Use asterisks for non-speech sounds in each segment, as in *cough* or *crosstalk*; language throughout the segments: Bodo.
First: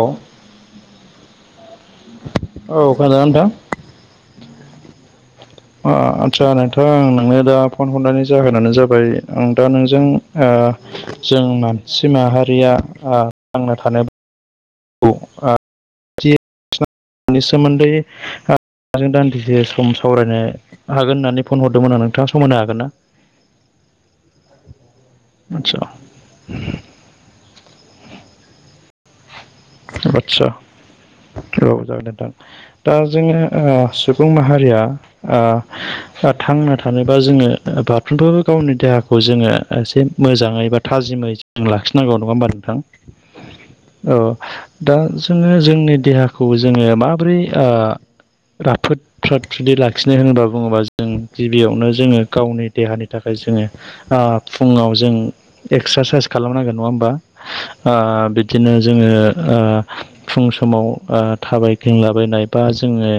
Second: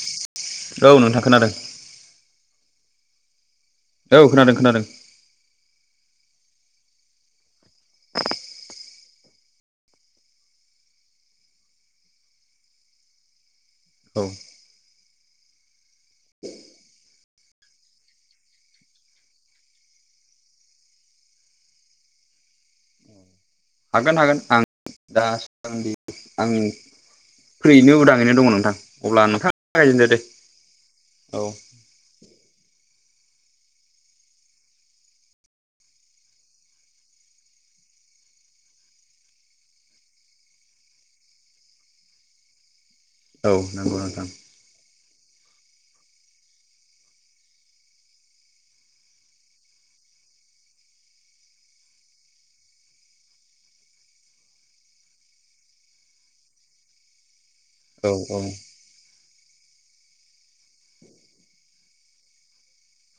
औ औ औ नोंथां खोनादों खोनादोंना नोंथां? औ खोनादों खोनादों। अ आचसा नोंथां आं नोंनो दा फन हरनायनि जाहोनानो जाबाय आं दा नोंजों ओ जों मानसि माहारिया थांनो थानो औ। औ आ नि सोमोन्दै दान्दिसे सम सावरायनो हागोन होननानै फन हरदोंमोन आं नोंथाङा समायनो हागोन ना? हागोन हागोन आं आदसा दागां आंनि फैयैनो उदाङैनो दङ। नोंथां अब्ला नोंथां आदसा औ जागोन दे नोंथां। दा जोङो सुबुं माहारिया थांना थानोबा जोङो साफ्रामबो गावनि देहाखौ जोङो एसे मोजाङै बा थाजिमै आ लाखि नांगौ नङाोमबा नोंथां। औ नंगौ औ नोंथां। दा जोङो जोंनि देहाखौ जोङो माबोरै राफोद फ्रात फ्रुददि लाखिनो होनोबा बुङोबा जों गिबियावनो जोङो गावनि देहानि थाखाय जोङो फुङाव जों एक्सारसाइस खालामनांगोन नङा होमबा ओ औ बिदिनो जोङो ओ फुं समाव ओ थाबाय थिंलाबायनाय बा जोङो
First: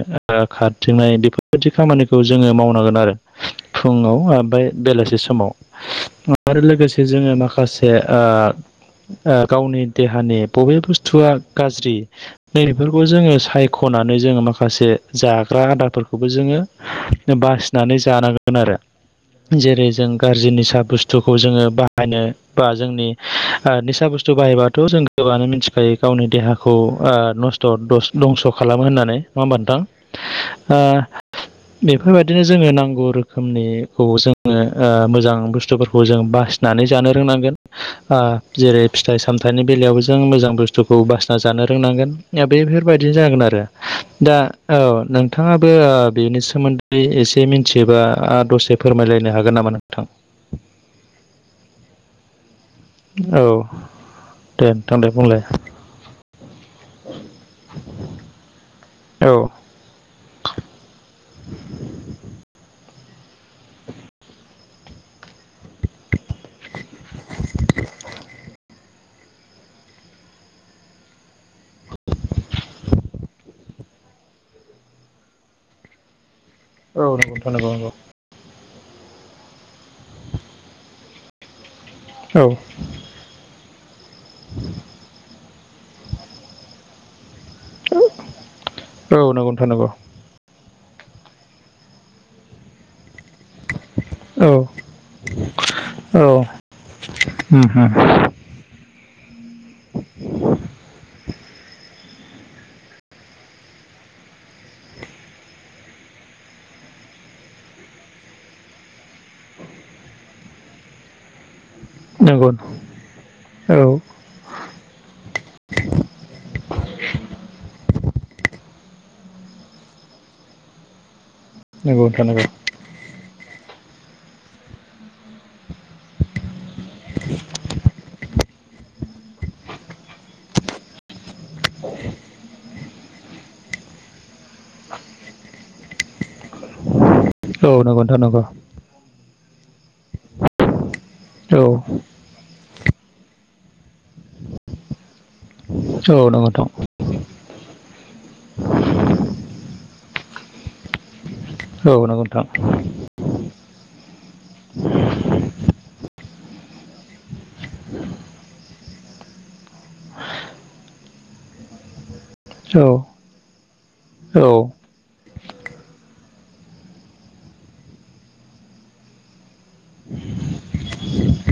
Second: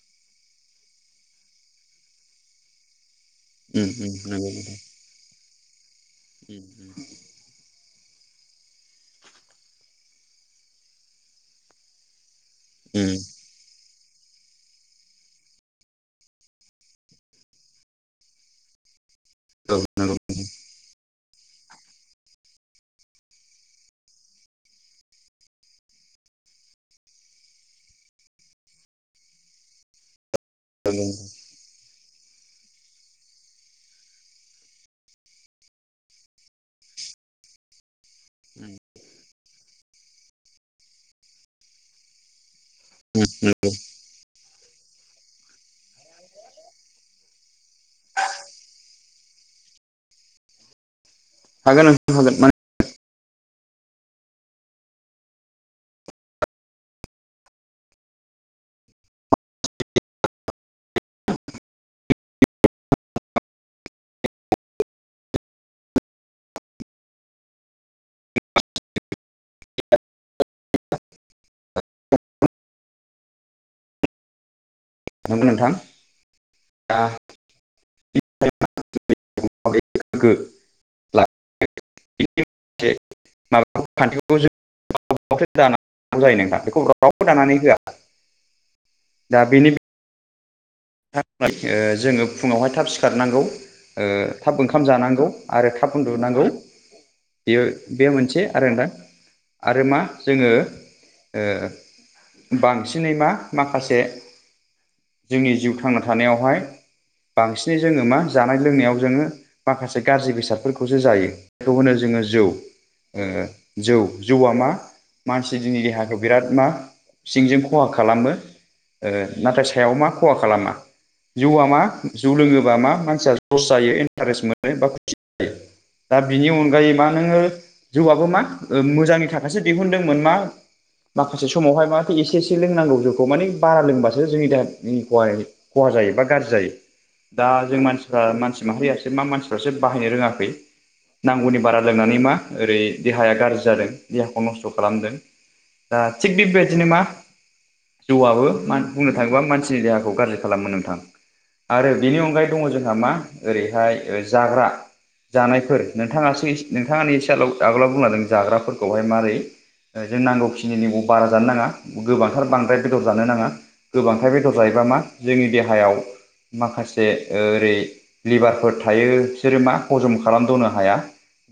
खारथिंनाय बेफोरबायदि खामानिखौ जोङो मावनांगोन आरो उम उम फुङाव नंगौ ओमफ्राय नोंथां बेलासि समाव आरो लोगोसे जोङो माखासे गावनि देहानि बबे बुस्थु थुआ गाज्रि नैे उम जोङो साय खनानै जोङो माखासे जाग्रा आदारफोरखौबो जोङो बासिनानै जानांगोन आरो। औ जेरै जों नंगौ गाज्रिनि साहा बुस्थु बुस्थखौ जोङो बाहायनो बा जोंनि ओ निसा बुस्थु बाहायबाथ' जों गोबाङानो मिथि खायो गावनि देहाखौ ओ नस्थ' *unintelligible* दंस' खालामो होननानै नङा होमबा नोथां ओ बेफोरबायदिनो जोङो नांगौ रोखोमनिखौ जोङो ओ मोजां बुस्थुफोरखौ जों बासि होननानै जानो रोंनांगोन ओ जेरै फिथाइ सामथाइनि बेलायावबो जों मोजां बुस्थु बुस्थुखौ बासिना जानो रोंनांगोन दा बेफोरबायदि जागोन आरो दा औ नोंथाङाबो बेनि सोमोन्दै एसे मिथियोबा दसे फोरमायलायनो हागोन नामा नोंथां? हागोन नोंथां हागोन मानो औ दे थां दे बुंलाय औ। *unintelligible* नोंथां दा औ नंगौ नंगौ। *unintelligible* *unintelligible* औ। *unintelligible* *unintelligible* जायो नोंथां बेखौ रावबो दानानै होआ औ नंगौ नोंथां नंगौ। ओ जोङो फुङावहाय थाब सिखारनांगौ ओ औ थाब ओंखाम जानांगौ आरो थाब औ उन्दुनांगौ बेयो उम बे मोनसे आरो दा आरो मा जोङो ओ बांसिनै मा माखासे जोंनि जिउ थांना थानायावहाय बांसिनै जोङो मा जानाय लोंनायाव जोङो माखासे गाज्रि बेसादफोरखौसो जायो। खौ होनो जोङो जौ नंगौ ओ औ जौ जौआ मा मानसि जोंनि देहाखौ बिराद मा सिंजों खहा खालामो ओ नाथाय सायाव मा खहा खालामा। जौआ मा नंगौ नोंथां जौ नंगौ लोङोबा मा मानसिया जस जायो इन्टारेस्ट मोनो बा खुसि जायो। दा बिनि अनगायै मा नोङो जौआबो मा ओ मोजांनि थाखायसो दिहुनदोंमोन मा माखासे समावहाय माथो एसे एसे लोंनांगौ जौखौ मानि बारा लोंबासो जोंनि देहा *unintelligible* खहा जायो बा गाज्रि जायो दा औ जों नंगौ नोंथां मानसिफ्रा नंगौ मानसि माहारियासो मा मानसि फ्रासो बाहायनो रोङाखै नांगौनि औ बारा लोंनानै मा ओरै देहाया गाज्रि जादों देहाखौ नस्थ' खालामदों। दा औ थिग नंगौ नोंथां बेबायदिनो मा जौआबो मा बुंनो थाङोबा मानसिनि देहाखौ गाज्रि खालामो नोंथां औ आरो बेनि नंगौ नोंथां अनगायै दङ जोंहा मा ओरैहाय जाग्रा जानायफोर नोंथाङासो नोंथाङानो एसे आ आगोलाव बुंलादों जाग्राफोरखौहाय मारै जों नांगौखिनिनिबो बारा जानो नाङा। गोबांथार बांद्राय औ बेदर जानो नाङा गोबांथार औ बेदर जायोबा मा जोंनि देहायाव माखासे ओरै लिभारफोर थायो बिसोरो मा हजम खालामदनो हाया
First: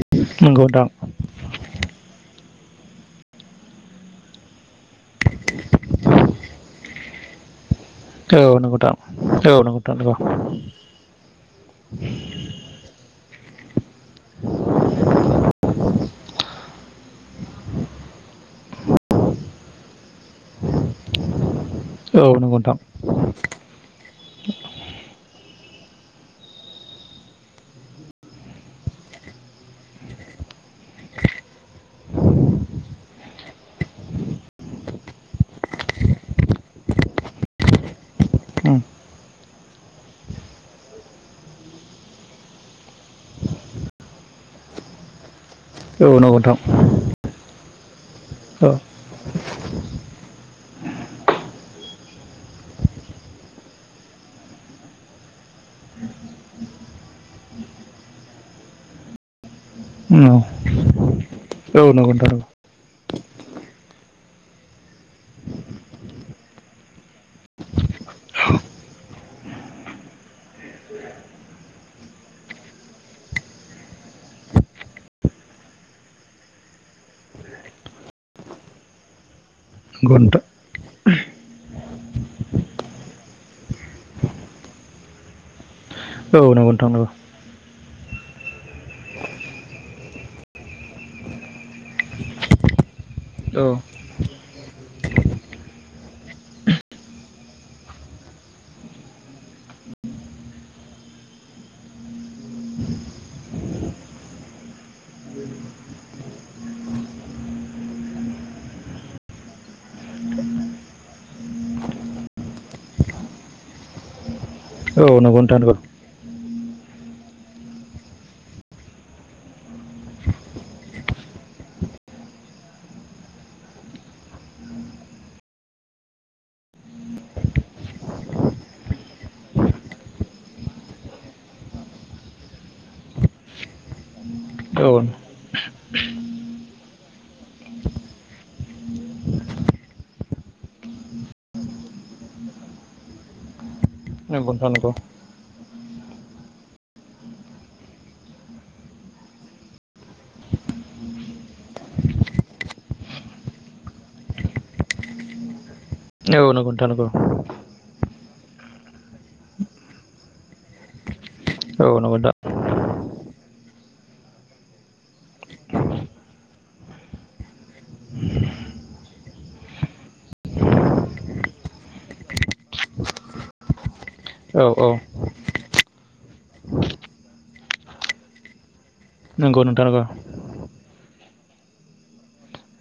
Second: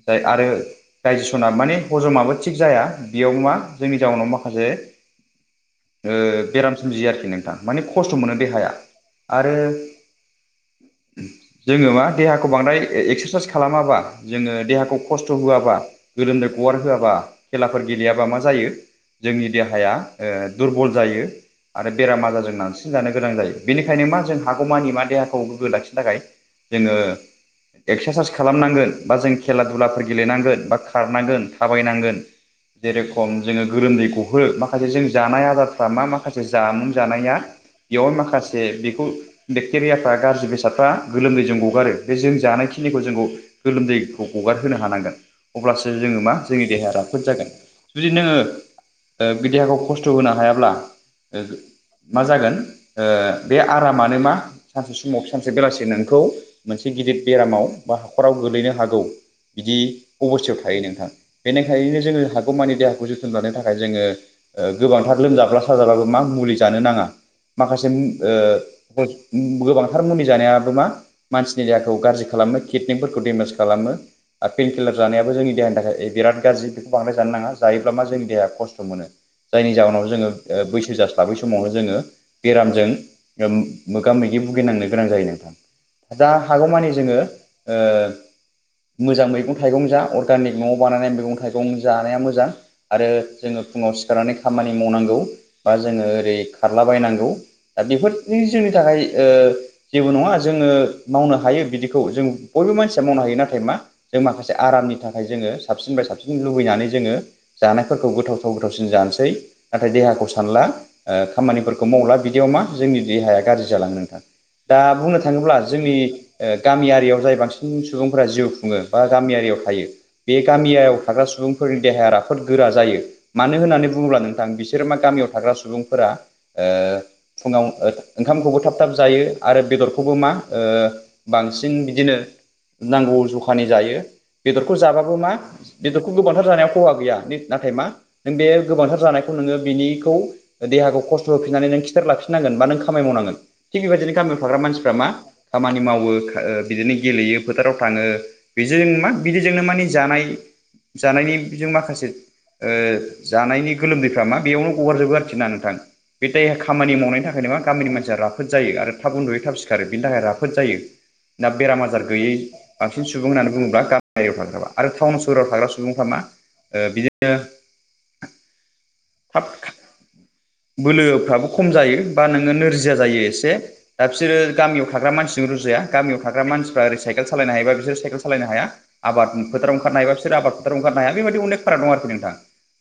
जाय नंगौ नोंथां औ नंगौ नोंथां औ नंगौ नोंथां आरो नंगौ औ डाइजेसना माने हजमाबो थिग जाया बेयाव मा जोंनि जाउनाव माखासे ओ बेराम सोमजियो आरोखि नोंथां मानि खस्थ' मोनो देहाया आरो जोंङो मा देहा देहाखौ बांद्राय एकस्रासाइस खालामाबा जोङो देहाखौ खस्थ' होआबा गोलोमदै गगार होआबा खेलाफोर गेलेयाबा मा जायो जोंनि देहाया ओ दुरबल जायो आरो बेराम आजारजों नंगौ नोंथां नारसिनजानो गोनां जायो बेनिखायनो मा जों हागौमानि मा देहाखौ गोग्गो लाखिनो थाखाय जोङो एक्सारसाइस खालामनांगोन बा जों खेला दुलाफोर गेलेनांगोन बा खारनांगोन थाबायनांगोन। जेरेखम जोङो गोरोमदै गहो माखासे जों जानाय आदारफ्रा मा माखासे जामुं जानाया बेयाव माखासे उम बेखौ बेक्टेरियाफ्रा गाज्रि बेसादफ्रा गोलोमदै जों गगारो बे जों जानायखिनिखौ जोंखौ गोलोमदैखौ हगारहोनो हानांगोन। अब्लासो औ जोङो नंगौ मा नोंथां जोंनि देहाया राफोद जागोन जुदि नोङो *unintelligible* ओ बे देहाखौ खस्थ' होनो हायाब्ला मा जागोन ओ बे आरामानो मा सानसे समाव सानसे बेलासि नोंखौ मोनसे गिदिर बेरामाव बा हाखराव गोलैनो हागौ बिदि उम अबस्थायाव थायो नोंथां। औ बेनिखायनो नंगौ जोङो नोंथां हागौमानि देहाखौ जोथ सोगानो थाखाय जोङो गोबांथार लोमजाब्ला साजाब्लाबो मा मुलि जानो नाङा। माखासे मु ओ गोबांथार मुलि जानायाबो मा मानसिनि देहाखौ गाज्रि खालामो किडनिफोरखौ डेमेज खालामो। आर पैेन किलार जानायाबो जोंनि देहानि थाखाय बिराद गाज्रि बेखौ बांदाय जानो नाङा जायोब्ला मा जोंनि देहाया खस्थ' मोनो। जायनि जाहोनाव नंगौ जोङो ओ बैसो जास्लाबै समावनो जोङो बेरामजों मोगा मोगि भुगिनांनो गोनां जायो नोंथां। जा नोंथां औ नंगौ नोंथां हागौमानि नंगौ जोङो ओ मोजां मैगं थाइगं जा अरगानिक न'आव बानायनाय मैगं थाइगं जानाया मोजां। आरो जोङो औ फुङाव सिखारनानै खामानि मावनांगौ बा जोङो ओरै खारलाबायनांगौ। दा बेफोरनि जोंनि थाखाय ओ जेबो नङा जोङो मावनो हायो बिदिखौ जों बयबो मानसिया मावनो हायो नाथाय मा जों माखासे आरामनि थाखाय जोङो साबसिननिफ्राय साबसिन लुबैनानै जोङो जानायफोरखौ गोथावथाव गोथावसिन जानोसै नाथाय देहाखौ सानला ओ खामानिफोरखौ मावला बिद दियाव मा जोंनि देहाया गाज्रि जालाङो नोंथां दा बुंनो औ नंगौ नोंथां थाङोब्ला नंगौ जोंनि ओ गामियारियाव जाय बांसिन सुबुंफोरा जिउ खुङो बा गामियारियाव थायो बे गामियाव थाग्रा सुबुंफोरनि देहाया राफोद गोरा जायो। मानो होननानै बुङोब्ला नोंथां बिसोर मा गामियाव थाग्रा सुबुंफोरा ओ फुङाव ओंखामखौबो थाब थाब जायो आरो बेदरखौबो मा ओ बांसिन बिदिनो नांगौ जखानि जायो बेदरखौ औ जाबाबो मा बेदरखौ गोबांथार जानायाव खहा गैया नाथाय मा नों बे गोबांथार जानायखौ नोङो बिनिखौ देहाखौ खस्थ' होफिननानै नों खि थेर लाखिननांगोन बा नों खामानि मावनांगोन थिग बेबायदिनो गामियाव थाग्रा नंगौ नोंथां मानसिफ्रा नंगौ मा खामानि मावो खो बिदिनो गेलेयो फोथाराव थाङो। बेदिजों मा बिदिजोंनो माने जानाय जानायनिजों माखासे ओ जानायनि गोलोमदैफ्रा मा बेयावनो गगारजोबो आरोखि ना नोंथां बे टाइ औ नंगौ नोंथां खामानि नंगौ मावनायनि थाखायनो मा गामिनि मानसिया राफोद जायो आरो थाब उन्दुयो थाब सिखारो बिनि थाखाय राफोद जायो। ना बेराम औ आजार नंगौ गैयै नोंथां बांसिन सुबुं होननानै बुङोब्ला गामियारियाव थाग्राफ्रा आरो टाउन सोहोराव थाग्रा सुबुंफ्रा मा ओ बिदिनो थाब बोलोफ्राबो खम जायो बा नोङो नोरजिया जायो एसे। दा बिसोरो औ गामियाव औ थाग्रा मानसिजों रुजु जाया गामियाव थाग्रा मानसिफ्रा ओरै साइकेल सालायनो हायोबा बिसोर साइकेल सालायनो हाया। आबाद नंगौ फोथाराव नोंथां ओंखारनो नंगौ हायोबा बिसोर आबाद फोथाराव ओंखारनो हाया बेबायदिनो अनेक फाराग दं आरोखि नोंथां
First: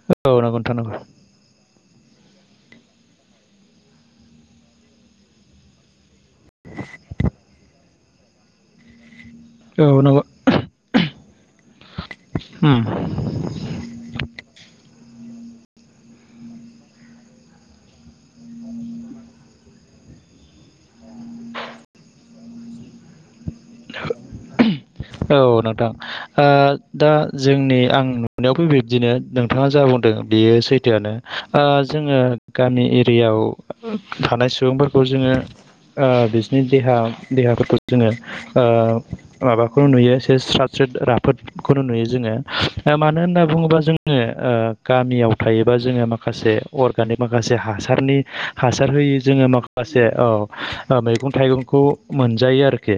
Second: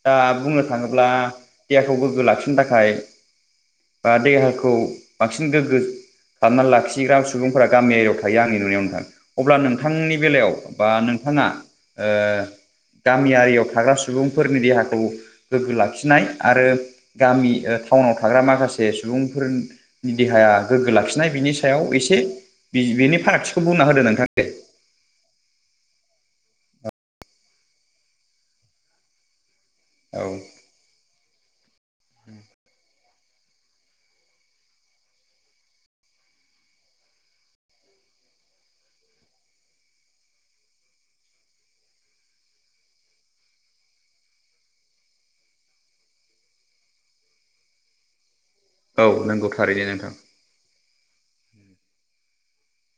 दा औ नंगौ बुंनो नोंथां थाङो ब्ला नंगौ देहाखौ गोग्गो लाखिनो थाखाय बा देहाखौ बांसिन गोग्गो हाबना लाखिग्रा सुबुंफोरा गामि एरियायाव थायो आंनि नुनायाव नोंथां। अब्ला औ नोंथांनि नंगौ बेलायाव बा नोंथाङा ओ उम गामियारियाव थाग्रा सुबुंफोरनि देहाखौ गोग्गो लाखिनाय आरो गामि ओ टाउनाव थाग्रा माखासे सुबुंफोर देहाया गोग्गो लाखिनाय बिनि सायाव एसे बेनि फारागथिखौ बुंना होदो नोंथां दे। औ नोंथां ओ दा जोंनि आं नुनायावबो बिब्दिनो नोंथाङा जा बुंदों। औ बेयो सैथोआनो। ओ जोङो गामि एरियायाव थानाय सुबुंफोरखौ जोङो ओ बिसिनि देहा देहाफोरखौ जोङो ओ माबाखौ नुयो स्राद स्रिद राफोदखौनो नुयो जोङो मानो होनना बुङोब्ला जोङो ओ गामियाव थायोबा जोङो माखासे अर्गानिक माखासे हासारनि हासार औ होयो जोङो नंगौ थारैनो माखासे नोंथां औ ओ मैगं थाइगंखौ मोनजायो आरोखि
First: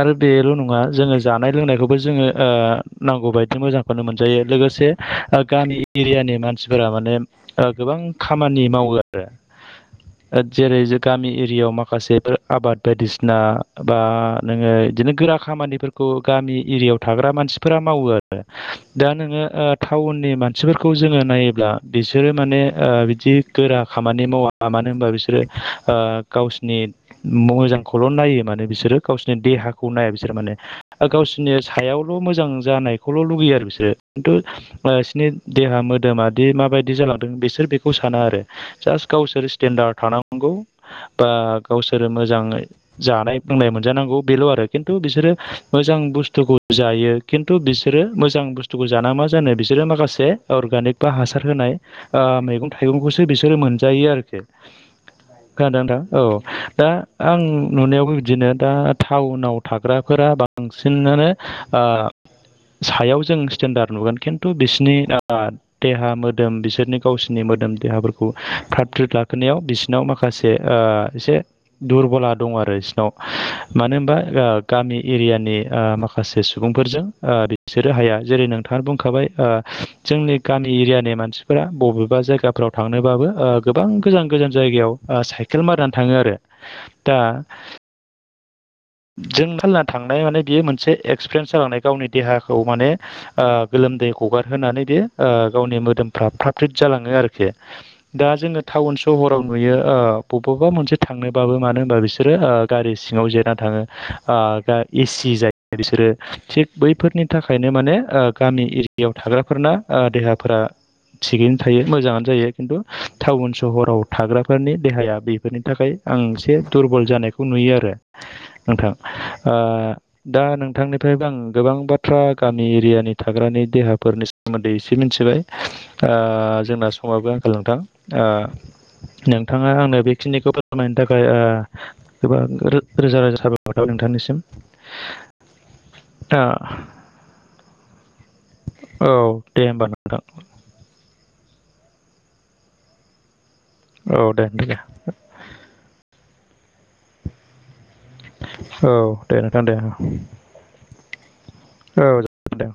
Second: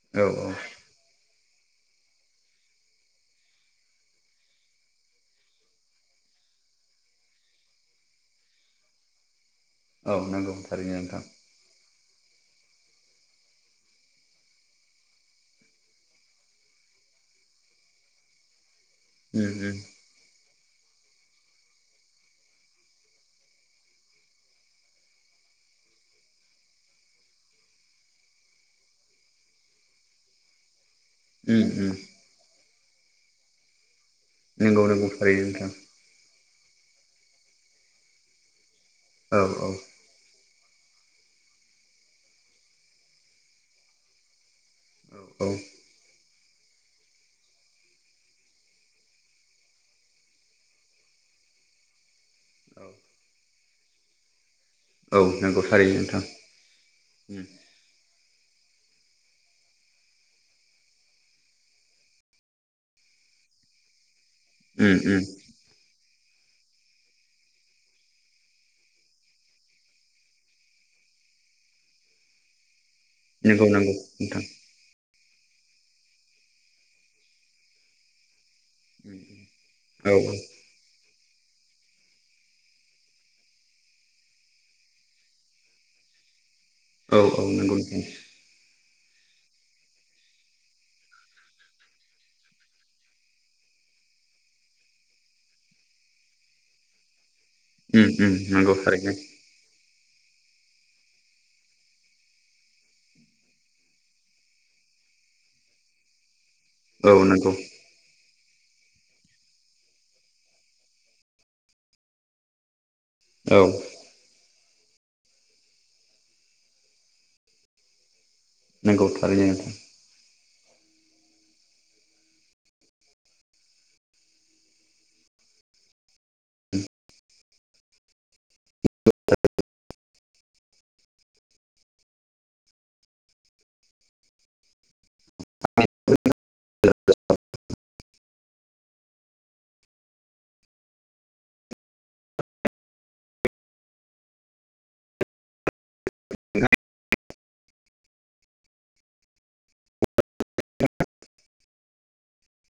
आरो औ औ बेल' नङा जो जा नाय लोंनायखौबो जोङो ओ नांगौ बायदि मोजांखौनो मोनजायो लोगोसे ओ गामि एरियानि मानसिफोरा माने ओ गोबां खामानि मावो आरो। औ ओद नंगौ जेरै थारैनो जो नोंथां गामि ए माखासे आबाद बायदिसिना बा नोङो बिदिनो गोरा खामानिफोर खु गामि एरियायाव थाग्रा मानसिफोरा मावो आरो दा नोङो उम टाउननि मान सिफोरखौ जोङो नायोब्ला बिसोरो माने बिदि गोरा खामानि मावा। मा मानो होनबा बिसोरो ओ गावसिनि मजांखौल' नायो माने बिसोरो गावसोरनि देहाखौ नाया बिसोर माने। ओ गावसोरनि उम उम सायावल' मोजां जानायखौल' लुगैयो आरो बिसोर। थु नंगौ ओ नंगौ इसगरनि थारैनो नोंथां देहा मोद मोदोमादि मा बायदि जालांदों बिसोर बेखौ साना आरो जास्ट औ गावसोर स्टेडार्ड थानांग बा गावसोरो मोजाङै जानाय लोंनाय मोनजानांगौ बेल' आरो‌। खिन्थु बिसोरो औ मोजां बुस्थुखौ जायो खिन्थु बिसोरो मोजां बुस्थुखौ जाना मा जानो बिसोरो माखासे अर्गानिक बा हासार होनाय ओ मैगं औ थाइगंखौसो बिसोरो मोनजायो आरोखि। औ नंगौ खोनादों थारैनो नोंथां औ दा आं उम नुनायावबो बिदिनो दा टाउनाव थाग्राफोरा बा बांसिना ओ सायाव जों स्टेन्डार्ड नुगोन खिन्थ थु बिसिनि उम उम ओ देहा मोदोम बिसोरनि गावसोरनि मोदोम देहाफोरखौ फ्राद फ्रिद लाखिनायाव बिस सिरनाव माखासे ओ एसे दुरबला दङ आरो बिसोरनाव। नंगौ नंगौ मानो होनोबा नोंथां ओ गामि एरियानि ओ माखासे सुबुंफोरजों ओ बिसोरो हाया जेरै नों थांङानो बुंखाबाय ओ औ जोंनि औ गामि एरियानि मानसिफोरा बबेबा जायगाफ्राव थांनोबाबो ओ गोबां गोजान गोजान जायगायाव सेइक केल मारिनानै थाङो आरो। दा औ औ नंगौ नोंथां। जों खाना थांनाय माने बियो मोनसे एक्सपिरियेन्स जालांनाय गावनि देहाखौ माने ओ गोलोमदै हगारहोनानै बि गावनि मोदोमफ्रा फ्रा फ्रिद जालाङो आरोखि। उम दा उम जोङो नंगौ टाउन थारैनो सहराव नुयो ओ बबबा मोनसे थांनोबाबो मानो होनबा बिसोरो ओ गारि सिङाव जेनान थाङो ओ एसि जायो बिसोरो थिग औ बैफोरनि नंगौ थाखायनो माने ओ गामि एरियायाव थाग्राफोरना ओ देहाफोरा थिगैनो थायो मोजाङानो जायो। खिन्थु टाउन औ सहराव थाग्राफोरनि देहाया बेफोरनि थाखाय आं एसे दुरबल जानायखौ नुयो आरो। नोंथां नंगौ थारैनो नोंथां ओ दा नोंथांनिफ्राय आं गोबां बाथ्रा गामि एरियानि थाग्रानि देहाफोरनि सोमोन्दै एसे मिथिबाय जोंना समाबो आंखाल नोंथां। नोंथाङा आंनो बेखिनिखौ फोरमायनो थाखाय गोबां रोजा रोजा थाबाय बाथाव नोंथांनिसिम ओ औ दे होनोमबा न *inaudible* औ दे दे। औ दे नोंथां दे। औ जागोन दे।